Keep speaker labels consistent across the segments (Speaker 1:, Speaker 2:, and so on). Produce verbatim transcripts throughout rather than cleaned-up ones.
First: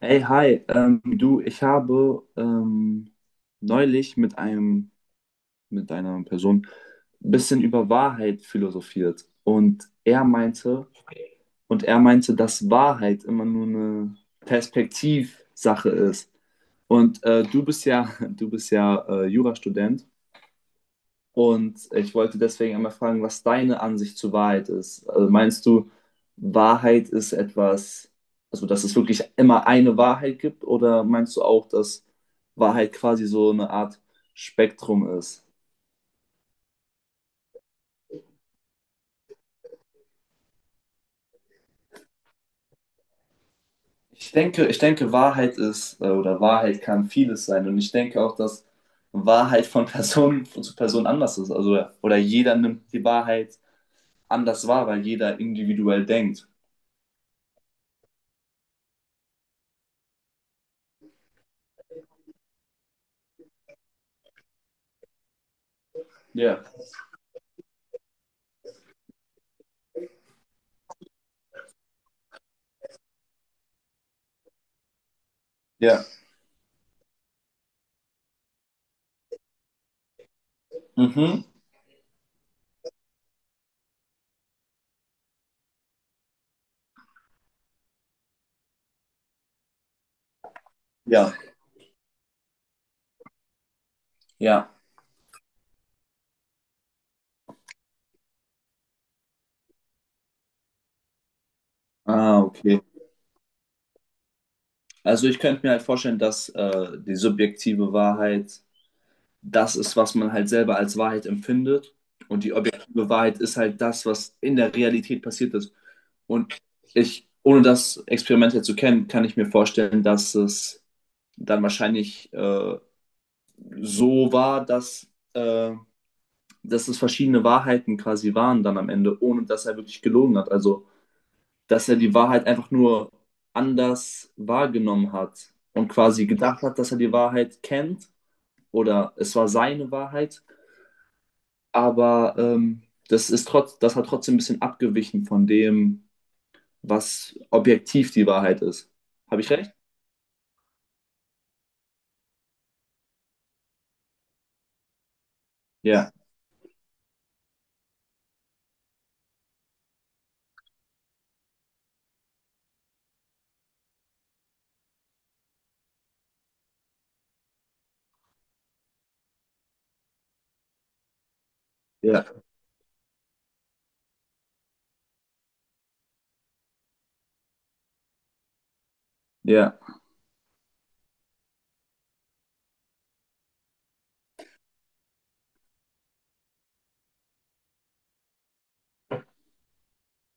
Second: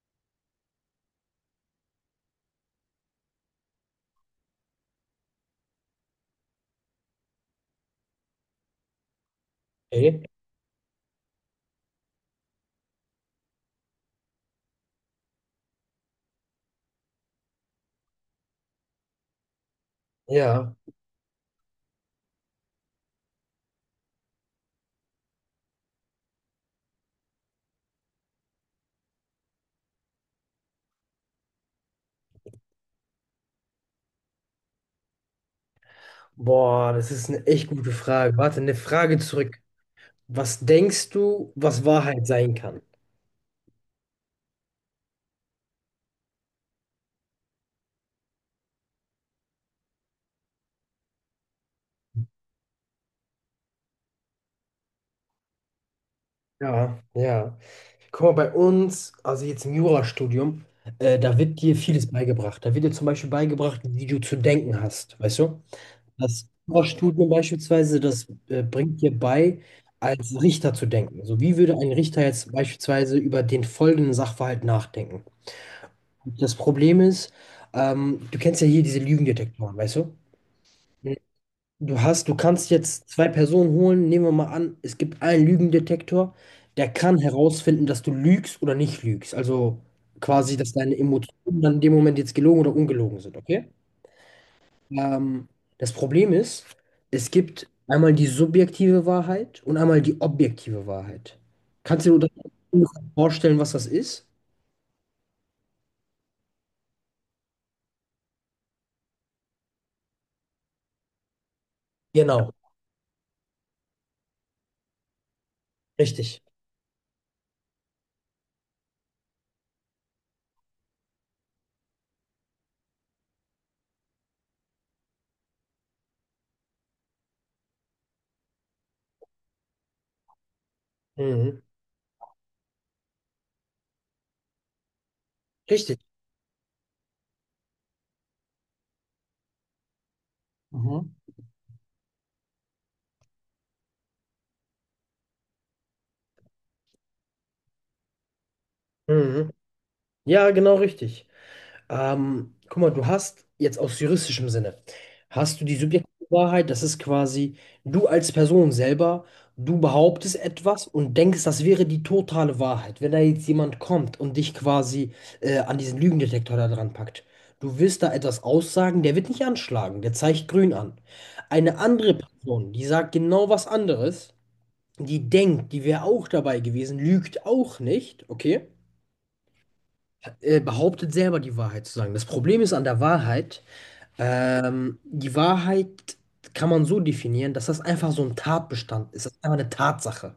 Speaker 1: Hey, hi, ähm, du, ich habe ähm, neulich mit einem, mit einer Person ein bisschen über Wahrheit philosophiert und
Speaker 2: Okay.
Speaker 1: er meinte, und er meinte, dass Wahrheit immer nur eine Perspektivsache ist. Und äh, du bist ja, du bist ja äh, Jurastudent,
Speaker 2: Ja,
Speaker 1: und ich wollte deswegen einmal fragen, was deine Ansicht zur Wahrheit ist. Also meinst du, Wahrheit ist etwas, also dass es wirklich immer eine Wahrheit gibt, oder meinst du auch, dass Wahrheit quasi so eine Art Spektrum ist?
Speaker 2: boah, das ist eine echt gute Frage. Warte, eine Frage zurück. Was denkst du, was Wahrheit sein kann?
Speaker 1: Ich denke, ich denke, Wahrheit ist, äh, oder Wahrheit kann vieles sein. Und ich denke auch, dass Wahrheit von Person zu Person anders ist. Also, oder jeder nimmt die Wahrheit anders wahr, weil jeder individuell denkt.
Speaker 2: Ja, ja. Guck mal, bei uns, also jetzt im Jurastudium, äh, da wird dir vieles beigebracht. Da wird dir zum Beispiel beigebracht, wie du zu denken hast, weißt du? Das
Speaker 1: Ja.
Speaker 2: Jurastudium beispielsweise, das äh, bringt dir bei, als Richter zu denken. So, wie würde ein Richter jetzt beispielsweise über den folgenden Sachverhalt nachdenken?
Speaker 1: Ja.
Speaker 2: Das Problem ist, ähm, du kennst ja hier diese Lügendetektoren, weißt du?
Speaker 1: Mhm.
Speaker 2: Du hast, du kannst jetzt zwei Personen holen. Nehmen wir mal an, es gibt einen Lügendetektor, der kann herausfinden, dass du lügst oder nicht lügst. Also quasi, dass deine
Speaker 1: Ja.
Speaker 2: Emotionen dann in dem Moment jetzt gelogen oder ungelogen sind, okay?
Speaker 1: Ja.
Speaker 2: Ähm, das Problem ist, es gibt einmal die subjektive Wahrheit und einmal die objektive Wahrheit. Kannst du dir das
Speaker 1: Ah, okay.
Speaker 2: ungefähr vorstellen, was das ist?
Speaker 1: Also ich könnte mir halt vorstellen, dass äh, die subjektive Wahrheit das ist, was man halt selber als Wahrheit empfindet. Und
Speaker 2: Genau,
Speaker 1: die objektive Wahrheit ist halt das, was in der Realität passiert ist.
Speaker 2: richtig.
Speaker 1: Und ich, ohne das Experiment jetzt zu kennen, kann ich mir vorstellen, dass es dann wahrscheinlich äh, so war, dass, äh, dass es verschiedene Wahrheiten quasi waren dann am Ende, ohne dass er wirklich gelogen hat. Also
Speaker 2: Mhm.
Speaker 1: dass er die Wahrheit einfach nur anders wahrgenommen hat und
Speaker 2: Richtig.
Speaker 1: quasi gedacht hat, dass er die Wahrheit kennt oder es war seine Wahrheit,
Speaker 2: Mhm.
Speaker 1: aber ähm, das ist trotz, das hat trotzdem ein bisschen abgewichen von dem, was objektiv die Wahrheit ist. Habe ich
Speaker 2: Mhm.
Speaker 1: recht?
Speaker 2: Ja, genau richtig. Ähm, guck mal, du hast jetzt aus juristischem Sinne, hast du die subjektive
Speaker 1: Ja,
Speaker 2: Wahrheit, das ist quasi du als Person selber, du behauptest etwas und denkst, das wäre die totale Wahrheit. Wenn da jetzt jemand kommt und dich quasi äh, an diesen Lügendetektor da dran packt, du willst da etwas aussagen, der wird nicht anschlagen, der zeigt grün an. Eine andere
Speaker 1: ja,
Speaker 2: Person, die sagt genau was anderes, die denkt, die wäre auch dabei gewesen, lügt auch nicht, okay?
Speaker 1: ja,
Speaker 2: äh, behauptet selber die Wahrheit zu sagen. Das Problem ist an der Wahrheit, ähm, die Wahrheit kann man so definieren, dass das einfach so ein Tatbestand ist. Das ist einfach eine Tatsache.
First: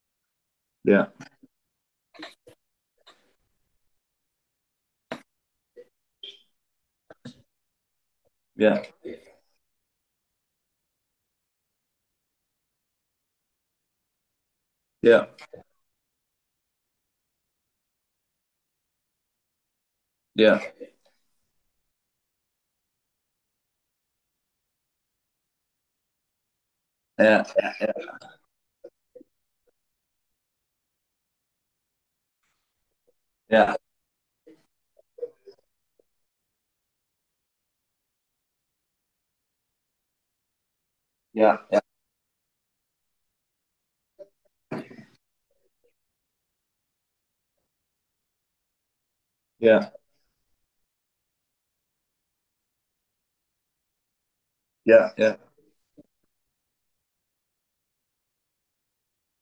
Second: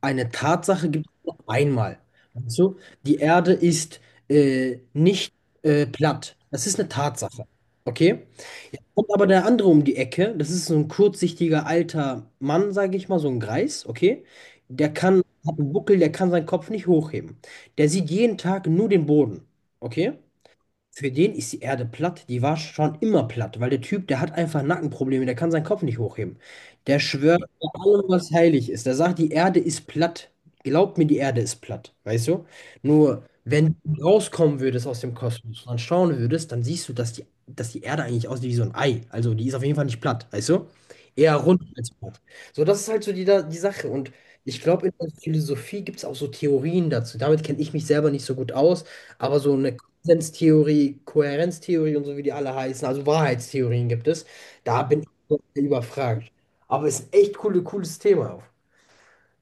Speaker 2: Eine Tatsache gibt
Speaker 1: ja,
Speaker 2: es nur einmal. Weißt du? Die Erde ist äh, nicht äh, platt. Das ist eine Tatsache. Okay?
Speaker 1: ja,
Speaker 2: Jetzt kommt aber der andere um die Ecke. Das ist so ein kurzsichtiger alter Mann, sage ich mal, so ein Greis. Okay? Der kann,
Speaker 1: ja,
Speaker 2: hat einen Buckel, der kann seinen Kopf nicht hochheben. Der sieht jeden Tag nur den Boden. Okay?
Speaker 1: ja,
Speaker 2: Für den ist die Erde platt, die war schon immer platt, weil der Typ, der hat einfach Nackenprobleme, der kann seinen Kopf nicht hochheben. Der schwört
Speaker 1: ja,
Speaker 2: bei allem, was heilig ist. Der sagt, die Erde ist platt. Glaubt mir, die Erde ist platt, weißt du? Nur, wenn
Speaker 1: ja,
Speaker 2: du rauskommen würdest aus dem Kosmos und dann schauen würdest, dann siehst du, dass die, dass die Erde eigentlich aussieht wie so ein Ei. Also, die ist auf jeden Fall nicht platt, weißt du? Eher rund
Speaker 1: ja, ja,
Speaker 2: als platt. So, das ist halt so die, da- die Sache. Und ich glaube, in der Philosophie gibt es auch so Theorien dazu. Damit kenne ich mich selber nicht so gut aus. Aber so eine
Speaker 1: ja,
Speaker 2: Konsenstheorie, Kohärenztheorie und so, wie die alle heißen, also Wahrheitstheorien gibt es. Da Ja. bin
Speaker 1: ja, ja.
Speaker 2: ich überfragt. Aber es ist ein echt coole, cooles Thema.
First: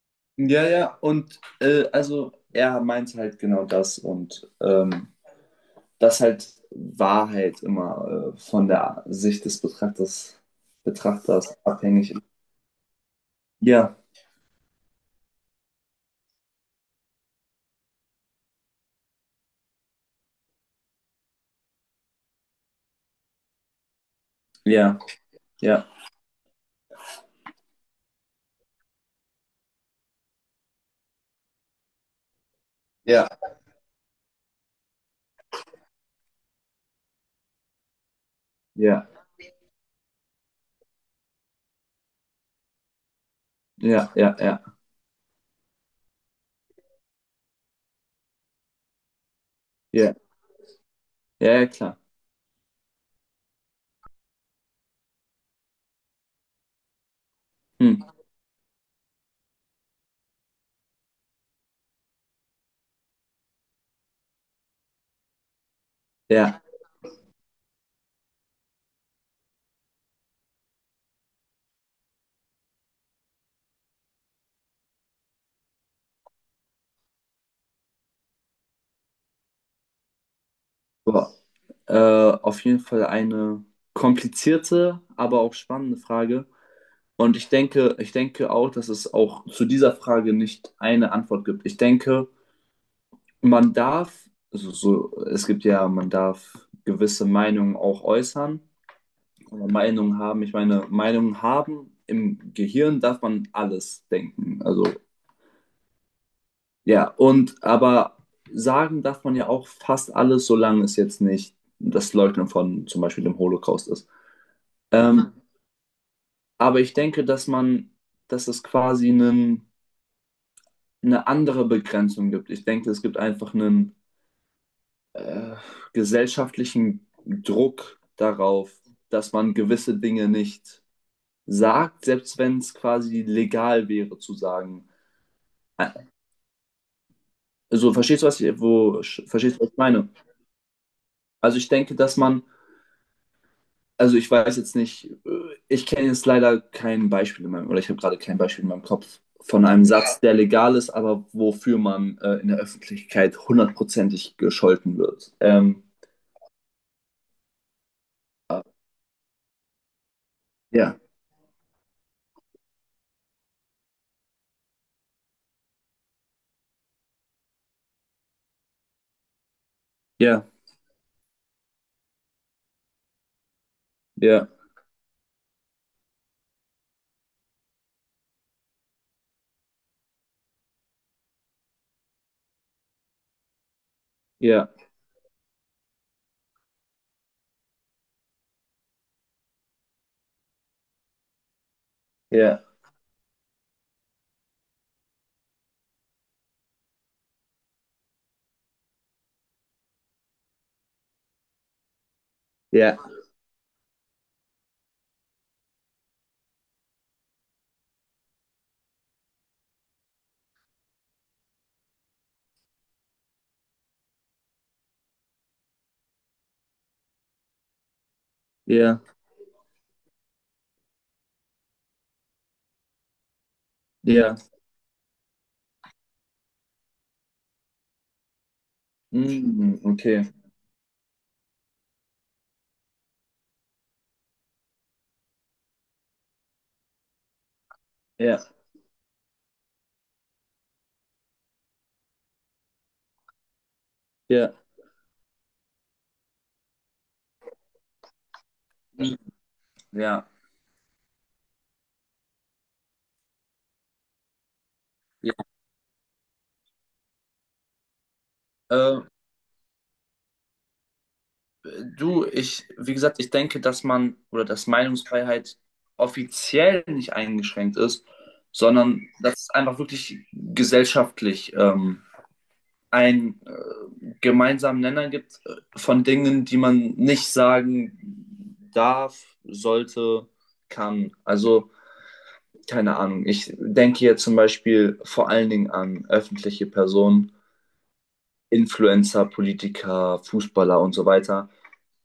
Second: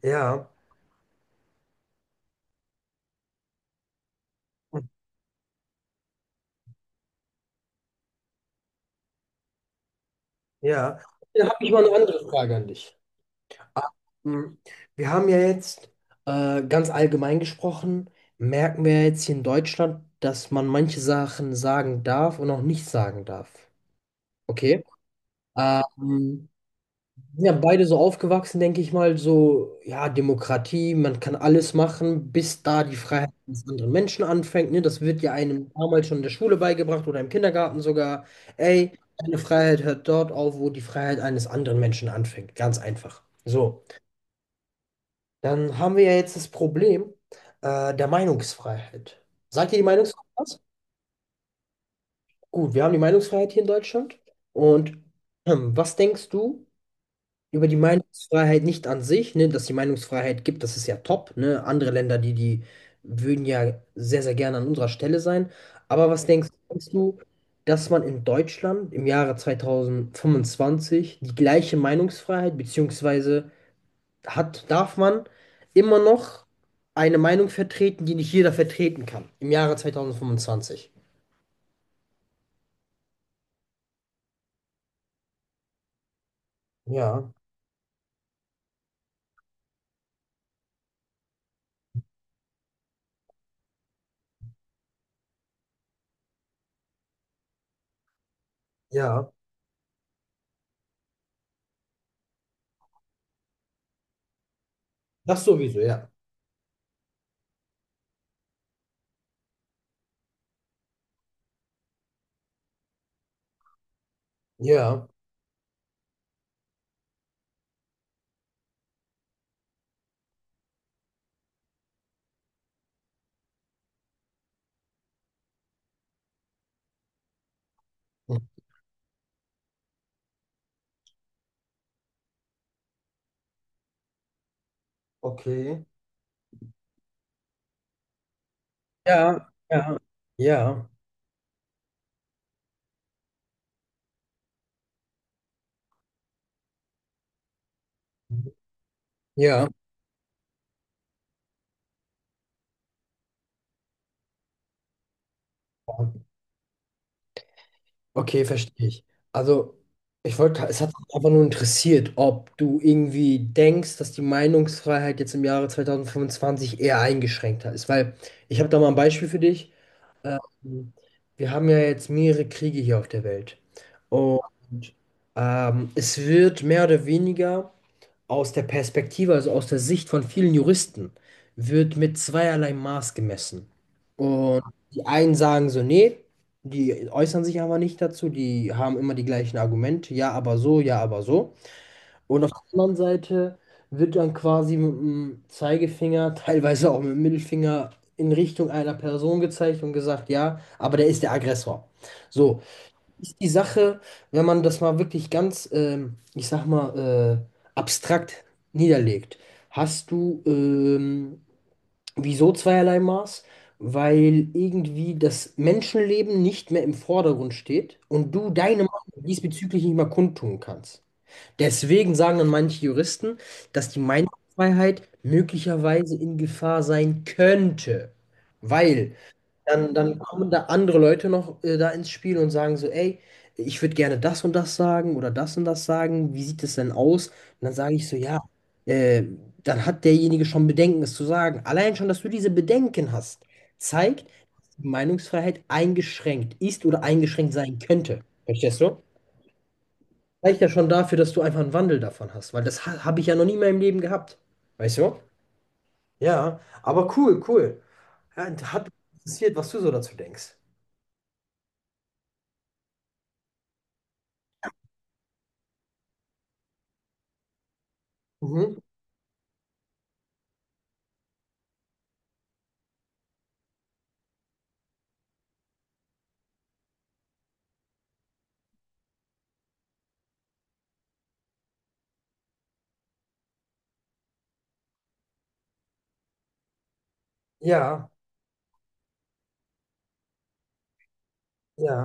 Speaker 2: Ja,
Speaker 1: Ja, ja, und äh, also er meint halt genau das und ähm, dass halt Wahrheit immer äh, von der Sicht des Betrachters,
Speaker 2: ja. Dann habe
Speaker 1: Betrachters
Speaker 2: ich mal eine
Speaker 1: abhängig ist.
Speaker 2: andere Frage an dich.
Speaker 1: Ja,
Speaker 2: Ähm, Wir haben ja jetzt äh, ganz allgemein gesprochen, merken wir jetzt hier in Deutschland, dass man manche Sachen sagen darf und auch nicht sagen darf. Okay?
Speaker 1: ja, ja.
Speaker 2: Ähm, sind ja beide so aufgewachsen, denke ich mal, so, ja, Demokratie, man kann alles machen, bis da die
Speaker 1: Ja,
Speaker 2: Freiheit des anderen Menschen anfängt. Ne? Das wird ja einem damals schon in der Schule beigebracht oder im Kindergarten sogar. Ey,
Speaker 1: ja,
Speaker 2: deine Freiheit hört dort auf, wo die Freiheit eines anderen Menschen anfängt. Ganz einfach. So,
Speaker 1: ja, ja, ja,
Speaker 2: dann haben wir ja jetzt das Problem äh, der Meinungsfreiheit. Sagt ihr die
Speaker 1: ja,
Speaker 2: Meinungsfreiheit was?
Speaker 1: ja, ja, klar.
Speaker 2: Gut, wir haben die Meinungsfreiheit hier in Deutschland. Und hm, was denkst du? Über die
Speaker 1: Hm,
Speaker 2: Meinungsfreiheit nicht an sich, ne, dass die Meinungsfreiheit gibt, das ist ja top, ne? Andere Länder, die, die würden ja sehr, sehr gerne an unserer Stelle sein. Aber was denkst,
Speaker 1: ja,
Speaker 2: denkst du, dass man in Deutschland im Jahre zwanzig fünfundzwanzig die gleiche Meinungsfreiheit, beziehungsweise hat, darf man immer noch eine Meinung vertreten, die nicht jeder vertreten kann, im Jahre zwanzig fünfundzwanzig?
Speaker 1: boah. Äh, auf jeden Fall eine komplizierte, aber auch spannende Frage.
Speaker 2: Ja,
Speaker 1: Und ich denke, ich denke auch, dass es auch zu dieser Frage nicht eine Antwort gibt. Ich denke, man darf, also so, es gibt ja, man darf gewisse Meinungen auch äußern.
Speaker 2: ja,
Speaker 1: Kann man Meinungen haben. Ich meine, Meinungen haben, im Gehirn darf man alles denken. Also,
Speaker 2: das sowieso, ja.
Speaker 1: ja, und aber sagen darf man ja auch fast alles, solange es jetzt nicht das Leugnen von zum Beispiel dem Holocaust ist.
Speaker 2: Ja,
Speaker 1: Ähm, aber ich denke, dass man, dass es quasi einen, eine andere Begrenzung gibt. Ich denke, es gibt einfach einen äh, gesellschaftlichen Druck darauf, dass man gewisse Dinge nicht sagt, selbst wenn es quasi legal wäre zu sagen.
Speaker 2: okay.
Speaker 1: Also, verstehst du, was ich, wo,
Speaker 2: Ja,
Speaker 1: verstehst du, was ich
Speaker 2: ja,
Speaker 1: meine?
Speaker 2: ja.
Speaker 1: Also, ich denke, dass man, also ich weiß jetzt nicht, äh, ich kenne jetzt leider kein Beispiel in meinem, oder ich habe gerade kein Beispiel in meinem Kopf von
Speaker 2: Ja,
Speaker 1: einem Satz, der legal ist, aber wofür man äh, in der Öffentlichkeit hundertprozentig gescholten wird. Ähm,
Speaker 2: okay, verstehe ich. Also, ich wollte, es hat
Speaker 1: ja,
Speaker 2: mich einfach nur interessiert, ob du irgendwie denkst, dass die Meinungsfreiheit jetzt im Jahre zwanzig fünfundzwanzig eher eingeschränkter ist. Weil ich habe da mal ein Beispiel für dich.
Speaker 1: ja,
Speaker 2: Wir haben ja jetzt mehrere Kriege hier auf der Welt. Und
Speaker 1: ja,
Speaker 2: ähm, es wird mehr oder weniger. Aus der Perspektive, also aus der Sicht von vielen Juristen, wird mit zweierlei Maß gemessen. Und
Speaker 1: ja,
Speaker 2: die einen sagen so, nee, die äußern sich aber nicht dazu, die haben immer die gleichen Argumente, ja, aber so, ja, aber so. Und auf der
Speaker 1: ja,
Speaker 2: anderen Seite wird dann quasi mit dem Zeigefinger, teilweise auch mit dem Mittelfinger in Richtung einer Person gezeigt und gesagt, ja, aber der ist der Aggressor. So,
Speaker 1: ja,
Speaker 2: ist die Sache, wenn man das mal wirklich ganz, ähm, ich sag mal, äh, abstrakt niederlegt, hast du ähm, wieso zweierlei Maß? Weil irgendwie das Menschenleben nicht mehr im Vordergrund steht und du deine Meinung
Speaker 1: ja,
Speaker 2: diesbezüglich nicht mehr kundtun kannst. Deswegen sagen dann manche Juristen, dass die
Speaker 1: ja.
Speaker 2: Meinungsfreiheit möglicherweise in Gefahr sein könnte, weil
Speaker 1: Mm,
Speaker 2: dann, dann
Speaker 1: okay,
Speaker 2: kommen da andere Leute noch äh, da ins Spiel und sagen so, ey, ich würde gerne das und das sagen oder das und das sagen, wie sieht es denn aus? Und dann sage ich so, ja,
Speaker 1: ja,
Speaker 2: äh, dann hat derjenige schon Bedenken, es zu sagen. Allein schon, dass du diese Bedenken hast, zeigt,
Speaker 1: ja,
Speaker 2: dass die Meinungsfreiheit eingeschränkt ist oder eingeschränkt sein könnte. Verstehst du?
Speaker 1: mm, ja,
Speaker 2: Reicht ja schon dafür, dass du einfach einen Wandel davon hast, weil das ha habe ich ja noch nie in meinem Leben gehabt. Weißt du?
Speaker 1: ja.
Speaker 2: Ja, aber cool, cool. Ja, und hat mich
Speaker 1: Äh,
Speaker 2: interessiert, was du so dazu denkst.
Speaker 1: Du, ich, wie gesagt, ich denke, dass man oder dass Meinungsfreiheit offiziell nicht eingeschränkt ist,
Speaker 2: Mhm.
Speaker 1: sondern dass es einfach wirklich gesellschaftlich ähm, einen äh, gemeinsamen Nenner gibt äh, von Dingen, die man nicht sagen darf, sollte, kann. Also, keine Ahnung. Ich denke hier zum Beispiel vor allen Dingen an öffentliche Personen,
Speaker 2: Ja,
Speaker 1: Influencer, Politiker, Fußballer und so weiter,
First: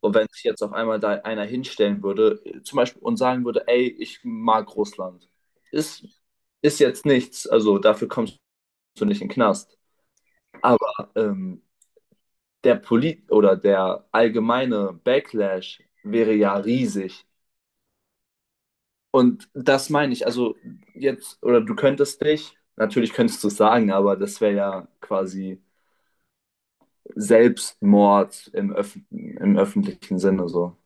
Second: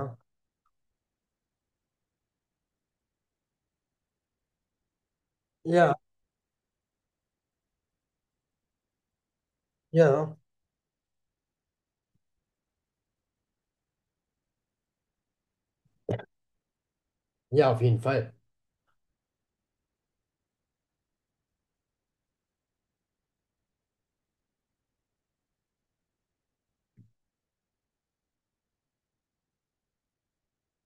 Speaker 1: und wenn sich jetzt auf einmal da einer hinstellen würde, äh, zum Beispiel, und sagen würde, ey, ich mag Russland,
Speaker 2: ja,
Speaker 1: ist, ist jetzt nichts, also dafür kommst du nicht in den Knast.
Speaker 2: ja.
Speaker 1: Aber ähm, der Polit oder der allgemeine Backlash wäre ja riesig.
Speaker 2: Ja, auf jeden Fall.
Speaker 1: Und das meine ich, also jetzt, oder du könntest dich, natürlich könntest du es sagen, aber das wäre ja quasi Selbstmord im, Öff im öffentlichen Sinne so.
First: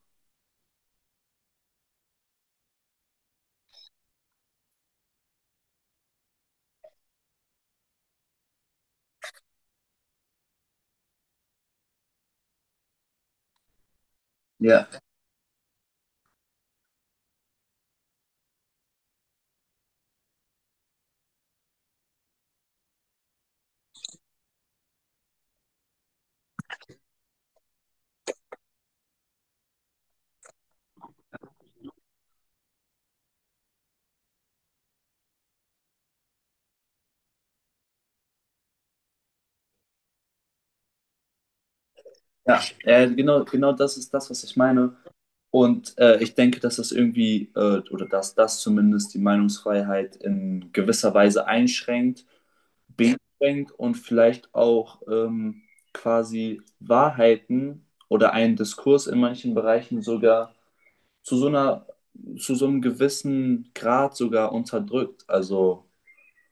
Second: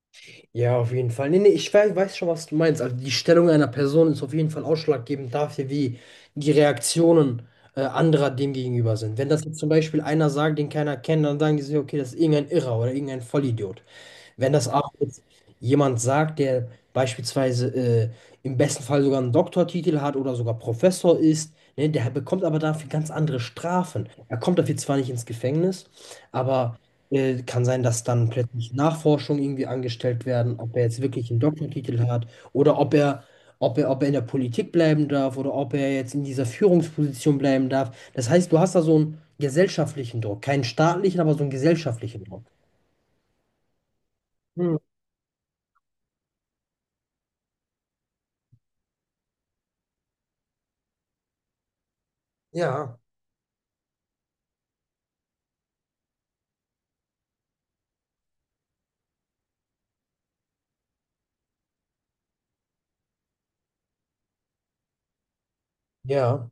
Speaker 2: Ja, auf jeden Fall. Nee, nee, ich weiß, weiß schon, was du meinst. Also die Stellung einer Person ist auf jeden Fall ausschlaggebend dafür, wie die Reaktionen äh, anderer dem gegenüber sind. Wenn das jetzt zum Beispiel einer sagt, den keiner kennt, dann sagen die sich, okay, das ist irgendein Irrer oder irgendein Vollidiot. Wenn das
Speaker 1: Ja,
Speaker 2: aber jetzt jemand sagt, der beispielsweise äh, im besten Fall sogar einen Doktortitel hat oder sogar Professor ist, ne, der bekommt aber dafür ganz andere Strafen. Er kommt dafür zwar nicht ins Gefängnis, aber äh, kann sein, dass dann plötzlich Nachforschungen irgendwie angestellt werden, ob er jetzt wirklich einen Doktortitel hat oder ob er, ob er, ob er in der Politik bleiben darf oder ob er jetzt in dieser Führungsposition bleiben darf. Das heißt, du hast da so einen gesellschaftlichen Druck, keinen staatlichen, aber so einen gesellschaftlichen Druck.
Speaker 1: ja, äh, genau, genau das ist das, was ich
Speaker 2: Hm.
Speaker 1: meine. Und äh, ich denke, dass das irgendwie, äh, oder dass das zumindest die Meinungsfreiheit in gewisser Weise einschränkt,
Speaker 2: Ja,
Speaker 1: beschränkt und vielleicht auch ähm, quasi Wahrheiten oder einen Diskurs in manchen Bereichen sogar zu so einer, zu so einem gewissen Grad sogar unterdrückt. Also
Speaker 2: ja,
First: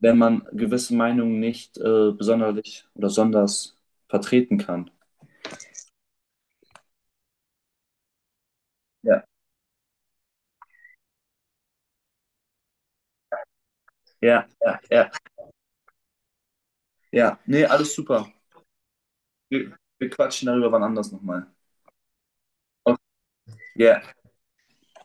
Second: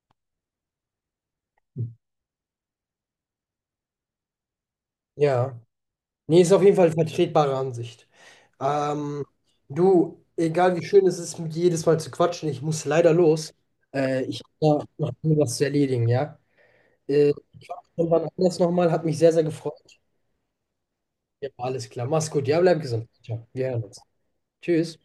Speaker 1: wenn man gewisse Meinungen nicht äh, besonderlich oder sonders vertreten kann.
Speaker 2: ja. Nee, ist auf jeden Fall vertretbare Ansicht. Ähm,
Speaker 1: Ja,
Speaker 2: du, egal wie schön es ist, mit dir jedes Mal zu quatschen, ich muss leider los. Äh, ich
Speaker 1: ja, ja,
Speaker 2: habe da
Speaker 1: ja,
Speaker 2: noch was zu erledigen, ja? Äh,
Speaker 1: ja. Nee,
Speaker 2: ich war
Speaker 1: alles
Speaker 2: schon
Speaker 1: super.
Speaker 2: wann anders nochmal, hat mich sehr, sehr
Speaker 1: Wir,
Speaker 2: gefreut.
Speaker 1: wir quatschen darüber wann anders nochmal.
Speaker 2: Ja, alles klar. Mach's gut. Ja, bleib
Speaker 1: Okay.
Speaker 2: gesund. Ciao. Wir hören uns.
Speaker 1: Yeah.
Speaker 2: Tschüss.